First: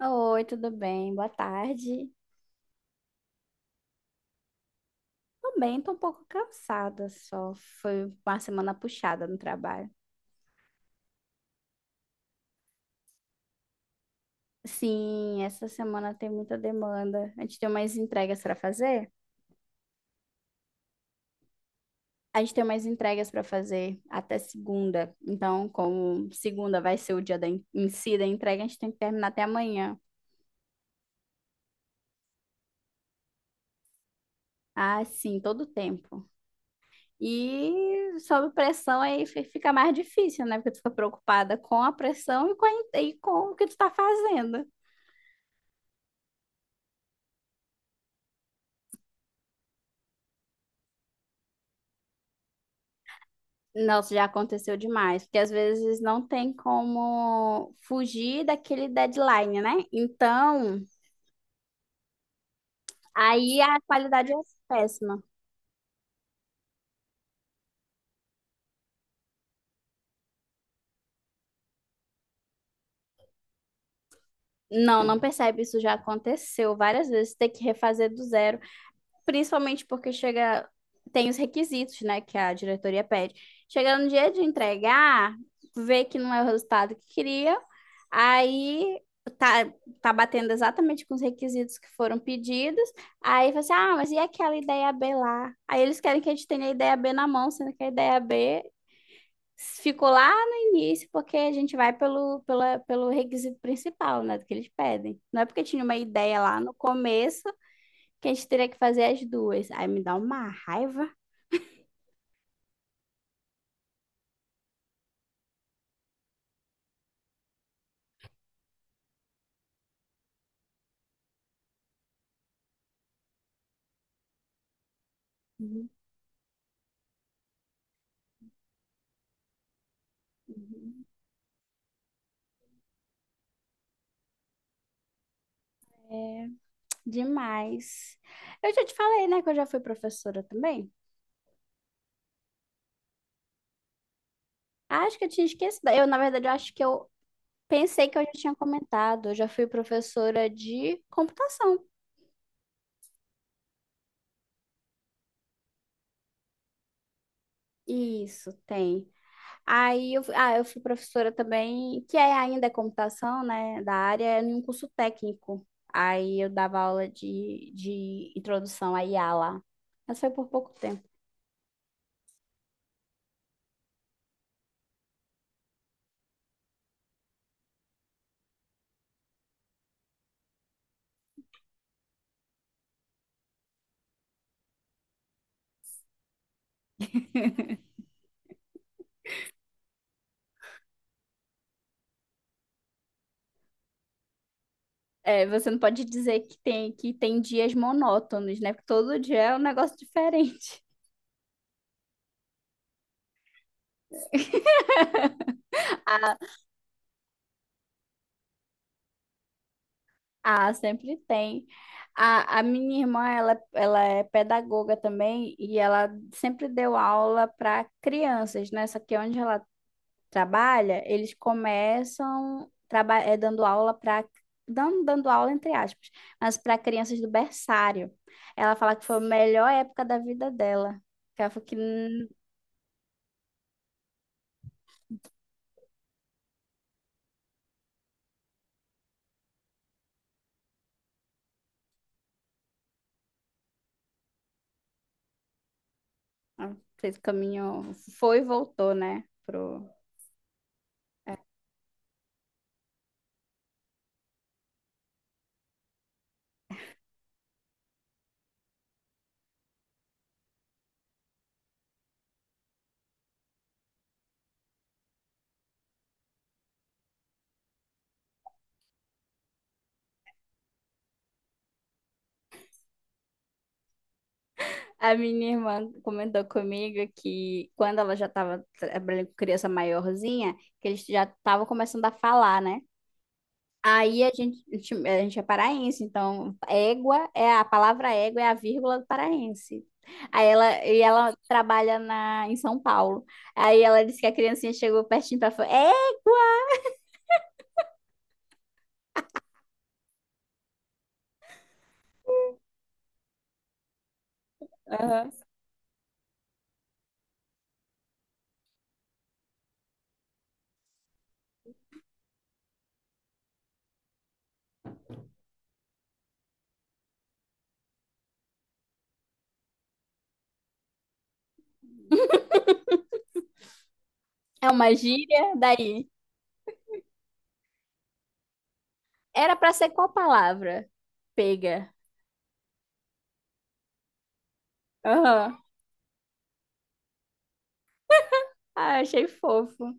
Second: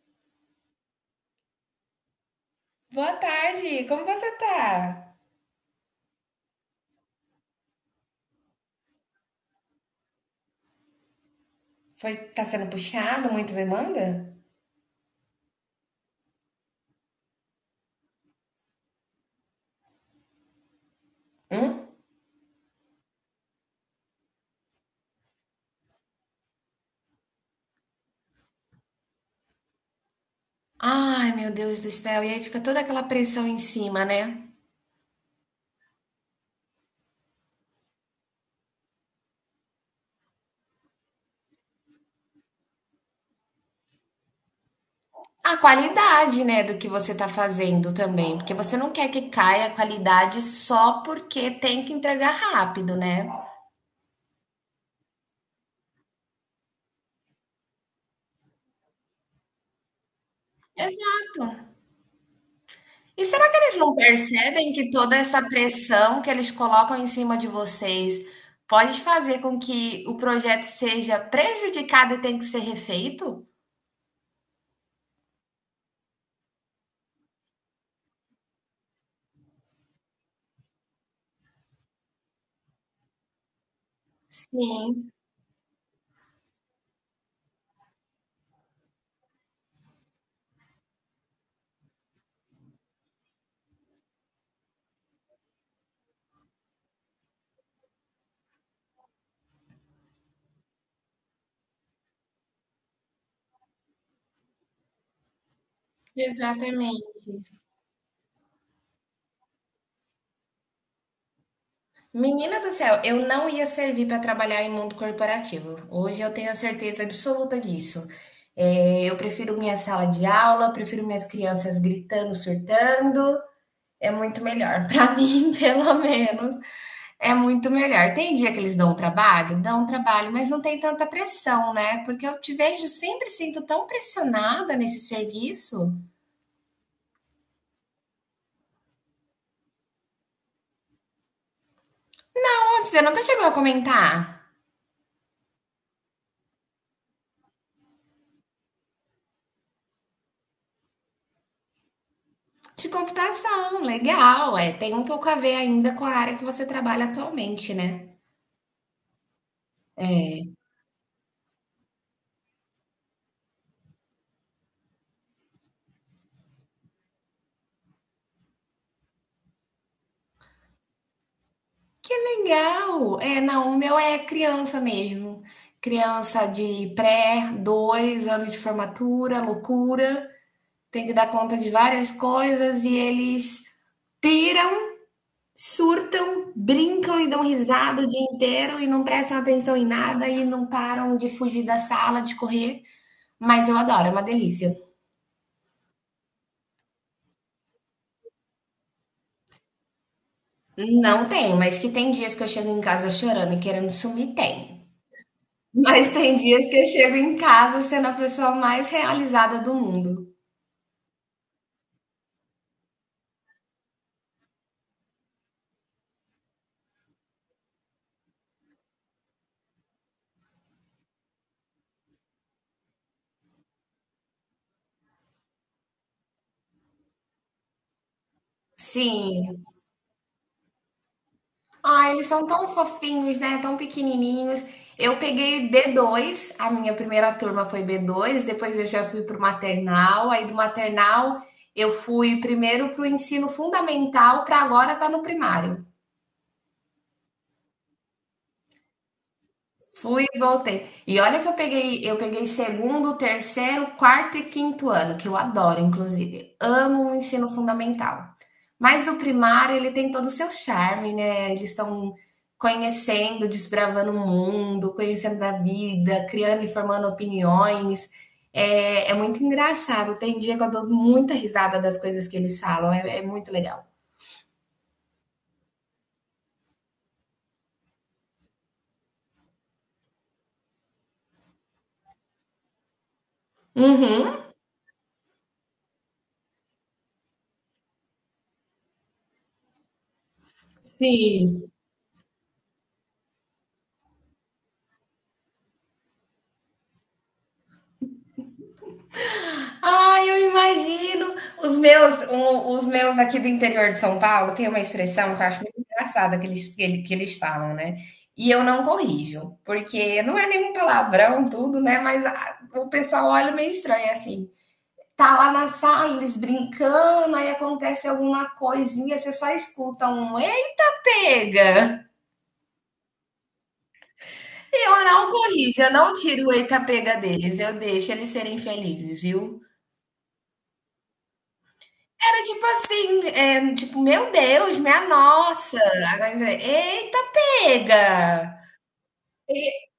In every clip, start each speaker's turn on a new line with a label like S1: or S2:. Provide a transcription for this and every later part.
S1: Oi, tudo bem? Boa tarde.
S2: Boa tarde, como você tá?
S1: Tô bem, tô um pouco cansada só. Foi uma semana puxada no trabalho.
S2: Foi, tá sendo puxado, muita demanda?
S1: Sim, essa semana tem muita demanda. A gente tem umas entregas para fazer?
S2: Hum?
S1: A gente tem umas entregas para fazer até segunda. Então, como segunda vai ser o dia da, em si da entrega, a gente tem que terminar até amanhã.
S2: Ai, meu Deus do céu, e aí fica toda aquela pressão em cima, né?
S1: Ah, sim, todo o tempo. E sob pressão fica mais difícil, né? Porque tu fica preocupada com a pressão e com, e com o que tu tá fazendo.
S2: A qualidade, né, do que você tá fazendo também, porque você não quer que caia a qualidade só porque tem que entregar rápido, né?
S1: Nossa, já aconteceu demais, porque às vezes não tem como fugir daquele deadline, né? Então,
S2: Exato. E será que
S1: aí
S2: eles
S1: a
S2: não
S1: qualidade é
S2: percebem que toda
S1: péssima.
S2: essa pressão que eles colocam em cima de vocês pode fazer com que o projeto seja prejudicado e tenha que ser refeito?
S1: Não, não percebe, isso já aconteceu várias vezes, ter que refazer do zero. Principalmente porque chega, tem os requisitos, né, que a diretoria pede. Chega no dia de
S2: Sim.
S1: entregar, vê que não é o resultado que queria, aí tá, tá batendo exatamente com os requisitos que foram pedidos, aí fala assim, ah, mas e aquela ideia B lá? Aí eles querem que a gente tenha a ideia B na mão, sendo que a ideia B ficou lá no início, porque a gente vai pelo requisito principal, né, do que eles pedem. Não é porque tinha uma ideia lá no
S2: Exatamente.
S1: começo que a gente teria que fazer as duas. Aí me dá uma raiva.
S2: Menina do céu, eu não ia servir para trabalhar em mundo corporativo. Hoje eu tenho a certeza absoluta disso. É, eu prefiro minha sala de aula, prefiro minhas crianças gritando, surtando. É muito melhor. Para mim,
S1: Uhum.
S2: pelo menos, é muito melhor. Tem dia que eles dão um trabalho? Dão um trabalho, mas não tem
S1: Uhum.
S2: tanta pressão, né? Porque eu te vejo sempre sinto tão pressionada nesse serviço.
S1: Demais. Eu já te falei, né, que eu já fui professora também.
S2: Nossa, você nunca chegou a comentar.
S1: Acho que eu tinha esquecido. Eu, na verdade, eu acho que eu pensei que eu já tinha comentado. Eu já fui professora de computação.
S2: De computação, legal. É, tem um pouco a ver ainda com a área que você trabalha atualmente, né?
S1: Isso, tem. Aí eu, ah, eu fui professora também, que é ainda é computação, né, da área, em um curso técnico. Aí eu dava aula de introdução à I a lá. Mas foi por pouco tempo.
S2: Que legal! É, não, o meu é criança mesmo. Criança de pré, dois anos de formatura, loucura. Tem que dar conta de várias coisas e eles piram, surtam, brincam e dão risada o dia inteiro e não prestam atenção em nada e não param de fugir da sala, de correr. Mas eu adoro, é uma delícia.
S1: É, você não pode dizer que que tem dias monótonos, né? Porque todo dia é um negócio diferente.
S2: Não tenho, mas que tem dias que eu chego em casa chorando e querendo sumir, tem. Mas tem
S1: Ah,
S2: dias que eu chego em casa sendo a pessoa mais realizada do mundo.
S1: ah, sempre tem. A minha irmã, ela é pedagoga também e ela sempre deu aula para crianças, né? Só que onde ela trabalha, eles dando aula para dando aula entre aspas, mas para crianças do berçário. Ela fala que foi a
S2: Sim.
S1: melhor época da vida dela. Que ela falou que
S2: Ah, eles são tão fofinhos, né? Tão pequenininhos. Eu peguei b dois. A minha primeira turma foi b dois. Depois eu já fui para o maternal, aí do maternal eu fui primeiro para o ensino fundamental, para agora tá no primário.
S1: ela fez o caminho, foi e voltou, né?
S2: Fui e voltei. E olha que eu peguei segundo, terceiro, quarto e quinto ano, que eu adoro, inclusive. Amo o ensino fundamental. Mas o primário, ele tem todo o seu charme, né? Eles estão conhecendo, desbravando o mundo, conhecendo a vida, criando e formando opiniões. É, é muito engraçado. Tem dia que eu dou muita risada das coisas que eles falam. É, é muito legal.
S1: A minha irmã comentou comigo que quando ela já estava trabalhando com criança maiorzinha, que eles já estavam começando a falar, né? Aí a
S2: Uhum.
S1: gente, a gente A gente é paraense, então égua é a palavra, égua é a vírgula do paraense. Aí ela, e ela
S2: Sim.
S1: trabalha em São Paulo. Aí ela disse que a criancinha chegou pertinho para falar, é,
S2: Ah, eu imagino. Os meus, os meus aqui do interior de São Paulo tem uma
S1: aham,
S2: expressão que eu acho muito engraçada que eles, que eles falam, né? E eu não corrijo, porque não é nenhum palavrão, tudo, né? Mas o pessoal olha meio estranho assim. Tá lá na sala, eles brincando, aí acontece alguma coisinha, você só escuta um eita pega.
S1: é uma
S2: Eu não
S1: gíria,
S2: corrijo, eu
S1: daí.
S2: não tiro o eita pega deles, eu deixo eles serem felizes,
S1: Era
S2: viu?
S1: para ser qual palavra? Pega.
S2: Era tipo assim, é, tipo, meu Deus, minha
S1: Aham.
S2: nossa. Agora, eita, pega!
S1: Ah, achei fofo.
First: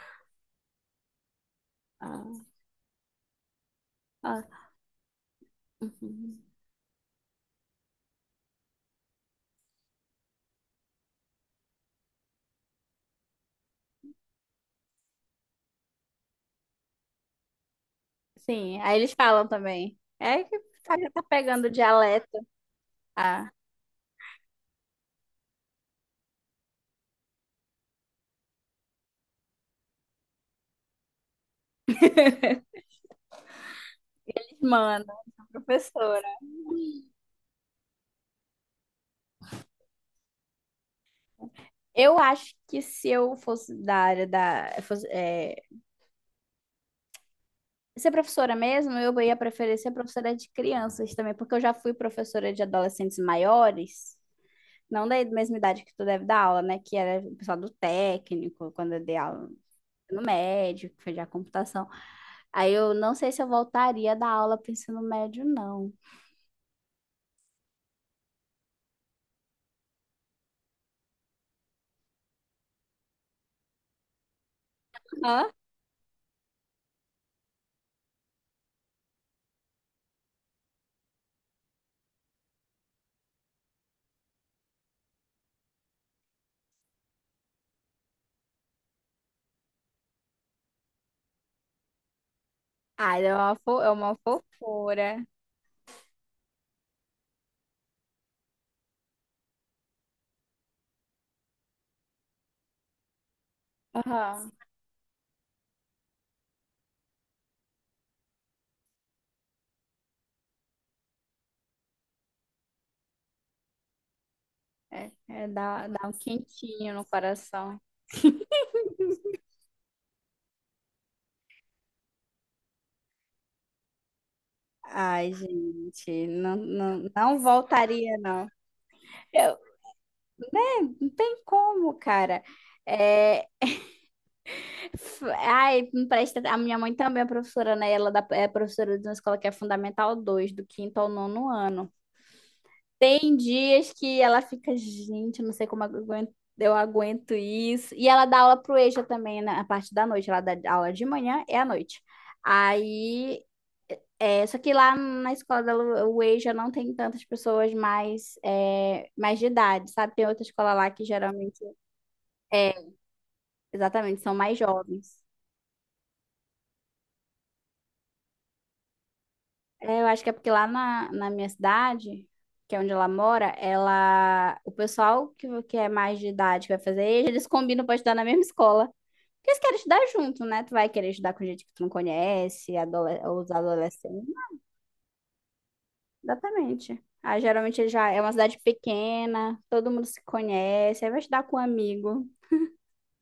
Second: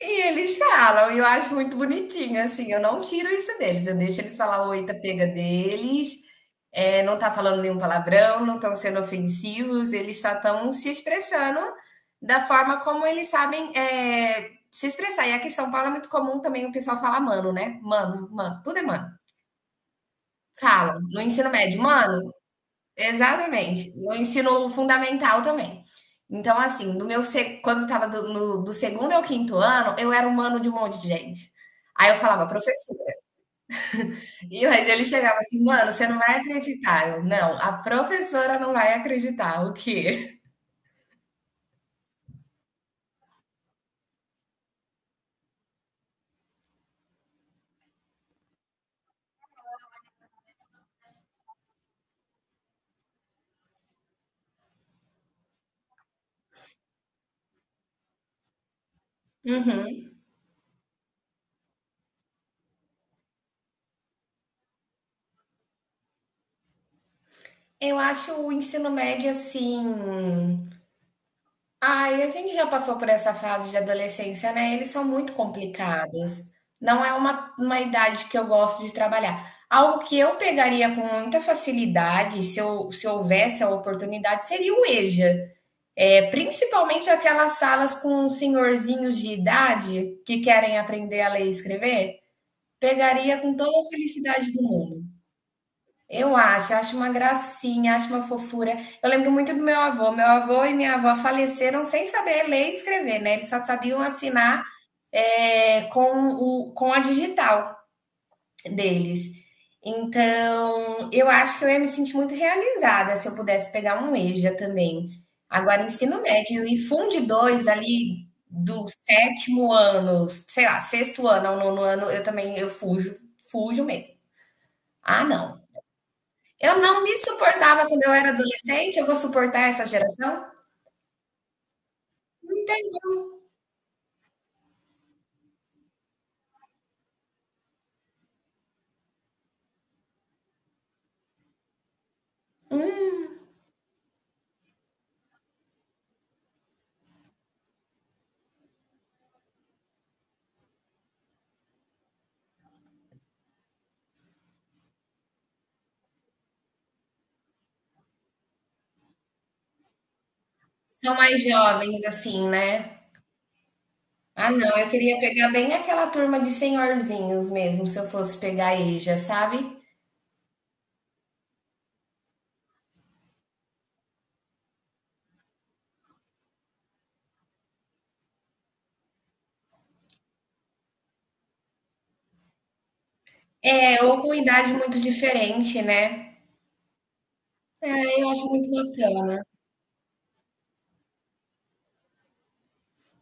S2: E eles falam, e eu acho muito bonitinho,
S1: Ah,
S2: assim, eu não tiro isso deles, eu deixo eles
S1: ah,
S2: falar o eita, pega deles,
S1: uhum.
S2: é, não tá falando nenhum palavrão, não estão sendo ofensivos, eles só estão se expressando da forma como eles sabem é, se expressar. E aqui em São Paulo é muito comum também o pessoal falar mano, né? Mano, mano, tudo
S1: Sim,
S2: é
S1: aí
S2: mano.
S1: eles falam também. É que
S2: Falam,
S1: já
S2: no
S1: tá
S2: ensino
S1: pegando o
S2: médio,
S1: dialeto.
S2: mano.
S1: Ah,
S2: Exatamente. E o ensino fundamental também. Então, assim, do meu se- quando estava do, no- do segundo ao quinto ano, eu era um mano de um monte de gente. Aí eu falava, professora. E mas ele
S1: mano,
S2: chegava assim, mano, você não
S1: professora.
S2: vai acreditar. Eu, não, a professora não vai acreditar. O quê?
S1: Eu acho que se eu fosse da área da. Fosse, é, ser professora mesmo, eu ia preferir ser professora de crianças também, porque eu já fui professora de adolescentes maiores, não da mesma idade que tu deve dar aula, né? Que era o pessoal do técnico, quando eu dei aula
S2: Uhum.
S1: no médio, que foi de computação. Aí eu não sei se eu voltaria da aula para ensino médio, não.
S2: Eu acho o ensino médio assim. Ai, a gente já passou por essa fase de adolescência, né, eles são muito
S1: Hã?
S2: complicados. Não é uma idade que eu gosto de trabalhar. Algo que eu pegaria com muita facilidade, se houvesse a oportunidade, seria o EJA. É, principalmente aquelas salas com senhorzinhos de idade que querem aprender a ler e escrever,
S1: Ah, é
S2: pegaria com
S1: uma,
S2: toda a
S1: é uma
S2: felicidade do mundo.
S1: fofura.
S2: Eu acho, acho uma gracinha, acho uma fofura. Eu lembro muito do meu avô. Meu avô e minha avó faleceram sem saber ler e escrever, né? Eles só sabiam
S1: Aham.
S2: assinar é, com, o, com a digital deles. Então, eu acho que eu ia me sentir muito realizada se eu pudesse pegar um EJA também.
S1: É,
S2: Agora,
S1: dá um
S2: ensino médio e
S1: quentinho no
S2: funde dois
S1: coração.
S2: ali do sétimo ano, sei lá, sexto ano ao nono ano, eu fujo, fujo mesmo. Ah,
S1: Ai,
S2: não.
S1: gente, não,
S2: Eu não
S1: não,
S2: me
S1: não
S2: suportava quando eu
S1: voltaria,
S2: era
S1: não.
S2: adolescente, eu vou
S1: Eu-
S2: suportar essa geração?
S1: Não tem como, cara.
S2: Não entendo.
S1: É, ai, me presta, a minha mãe também é professora, né? É professora de uma escola que é Fundamental 2 do quinto ao nono ano.
S2: Hum,
S1: Tem dias que ela fica, gente, eu não sei como eu aguento isso. E ela dá aula pro EJA também na parte da noite. Ela dá aula de manhã e à noite. Aí, é, só que lá na escola dela, o EJA não tem tantas pessoas mais, é, mais de idade, sabe? Tem outra escola lá que
S2: são mais
S1: geralmente,
S2: jovens, assim,
S1: é,
S2: né.
S1: exatamente, são
S2: Ah
S1: mais
S2: não, eu queria
S1: jovens.
S2: pegar bem aquela turma de senhorzinhos mesmo, se eu fosse pegar aí, já sabe.
S1: É, eu acho que é porque na minha cidade, que é onde ela mora, ela, o pessoal que é mais de idade que vai fazer EJA, eles combinam para estudar na mesma escola. Porque eles querem estudar junto, né? Tu vai querer estudar com gente que tu não conhece, os
S2: É, ou
S1: adolescentes.
S2: com idade muito diferente, né.
S1: Exatamente. Ah, geralmente já é
S2: É, eu
S1: uma
S2: acho
S1: cidade
S2: muito bacana.
S1: pequena, todo mundo se conhece, aí vai estudar com um amigo.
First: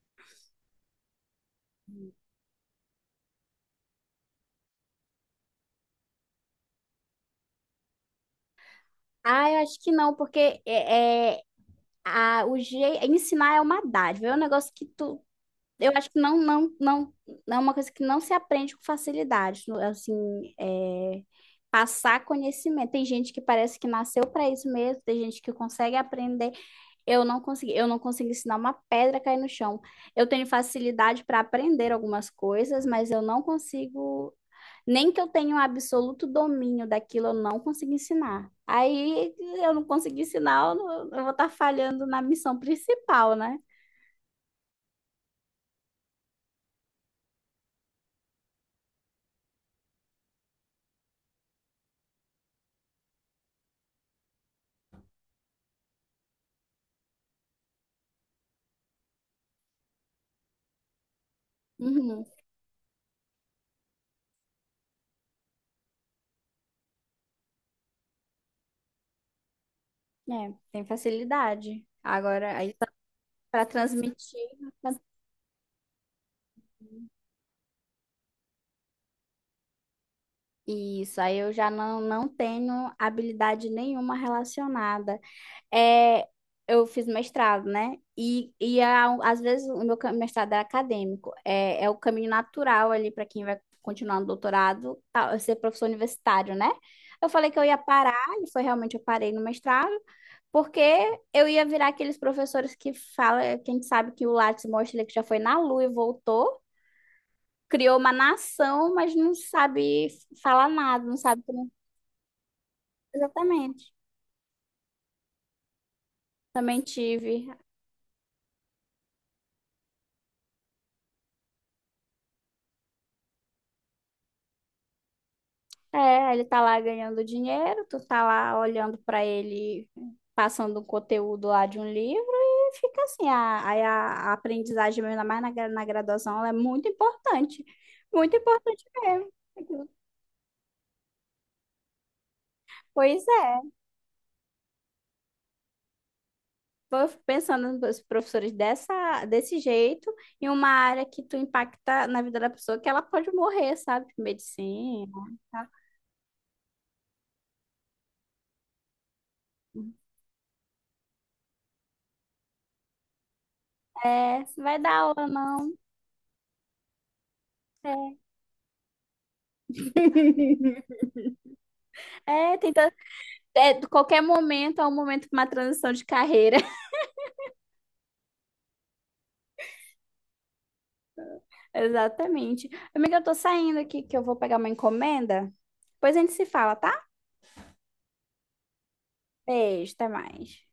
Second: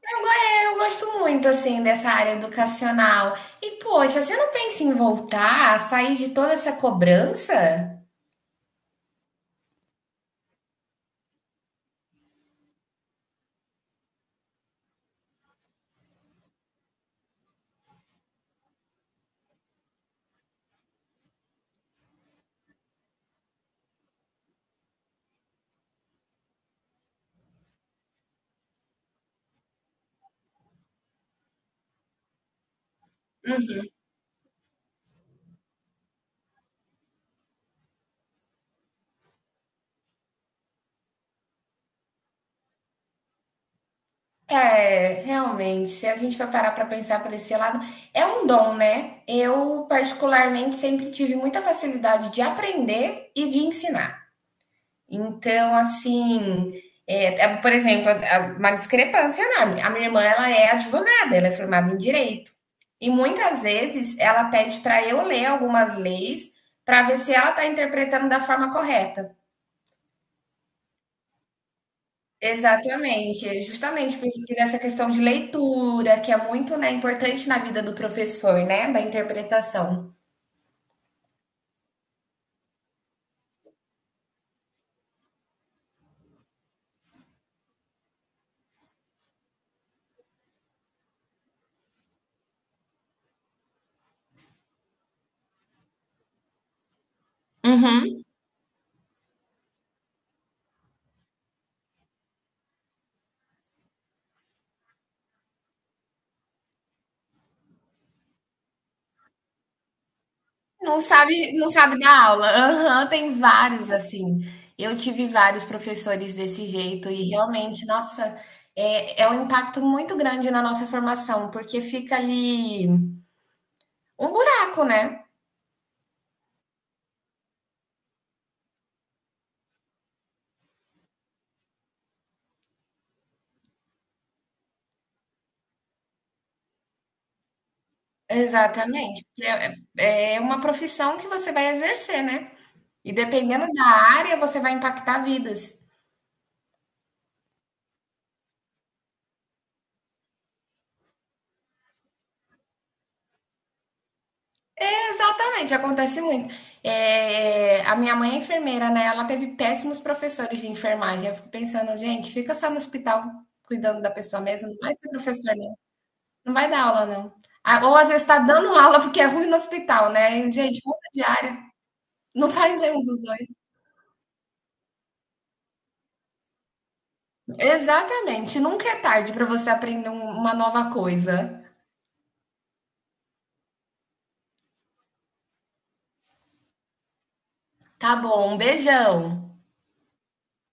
S2: Eu gosto muito, assim, dessa área educacional. E poxa, você não pensa em voltar, sair de toda essa cobrança?
S1: Ah, eu acho que não, porque a, o je, ensinar é uma dádiva, é um negócio que tu. Eu acho que não, não é uma coisa que não se aprende com facilidade. Assim, é, passar conhecimento. Tem gente que parece que nasceu para isso mesmo, tem gente que consegue aprender. Eu não consigo ensinar uma pedra a cair no chão. Eu tenho facilidade para aprender algumas coisas, mas eu não consigo, nem que eu tenha um absoluto domínio daquilo, eu não consigo ensinar. Aí eu não consigo ensinar, eu, não- Eu vou estar falhando na missão principal, né?
S2: É, realmente, se a gente for parar para pensar por esse lado, é um dom, né? Eu, particularmente, sempre tive muita facilidade de aprender e de ensinar. Então, assim, por exemplo, uma discrepância enorme. A minha irmã, ela é advogada, ela é formada em
S1: Uhum.
S2: direito. E muitas vezes ela pede para eu ler algumas leis para ver se ela está interpretando da forma correta.
S1: É, tem facilidade. Agora, aí
S2: Exatamente, é
S1: para
S2: justamente por
S1: transmitir.
S2: isso que nessa questão de leitura, que é muito, né, importante na vida do professor, né, da interpretação.
S1: Isso, aí eu já não, não tenho habilidade nenhuma relacionada. É, eu fiz mestrado, né? Às vezes o meu mestrado é acadêmico, é o caminho natural ali para quem vai continuar no doutorado, tá, ser professor universitário, né? Eu falei que eu ia parar,
S2: Uhum.
S1: e foi realmente, eu parei no mestrado, porque eu ia virar aqueles professores que fala, quem sabe, que o Lattes mostra, ele que já foi na Lua e voltou, criou uma nação, mas não sabe falar nada, não sabe como.
S2: Não sabe dar aula. Aham, tem vários
S1: Exatamente.
S2: assim. Eu tive vários professores desse
S1: Também
S2: jeito e
S1: tive.
S2: realmente, nossa, é um impacto muito grande na nossa formação, porque fica ali um buraco, né.
S1: É, ele tá lá ganhando dinheiro, tu tá lá olhando pra ele, passando um conteúdo lá de um livro e fica assim, a aprendizagem, mesmo, ainda mais na graduação, ela é muito importante
S2: Exatamente,
S1: mesmo.
S2: é uma profissão que você vai exercer, né. E
S1: Pois é,
S2: dependendo da área, você vai impactar vidas.
S1: eu fico pensando nos professores desse jeito, em uma área que tu impacta na vida da pessoa, que ela pode morrer, sabe? Tipo, Medicina, tá?
S2: Exatamente, acontece muito. É, a minha mãe é enfermeira, né? Ela teve péssimos professores de enfermagem. Eu fico pensando, gente, fica só no hospital cuidando da pessoa
S1: É,
S2: mesmo, não
S1: vai
S2: vai
S1: dar
S2: ser
S1: aula,
S2: professor,
S1: não.
S2: não. Não vai dar aula, não. Ah, ou às
S1: É,
S2: vezes está dando aula porque é ruim no hospital, né? E, gente, muda de área. Não
S1: é, tem
S2: faz nenhum dos dois.
S1: é, de qualquer momento é um momento para uma transição de carreira.
S2: Exatamente, nunca é tarde para você aprender uma nova coisa.
S1: Exatamente. Amiga, eu tô saindo aqui que eu vou pegar uma encomenda. Depois a gente se fala, tá?
S2: Tá bom, um beijão.
S1: Beijo, até mais.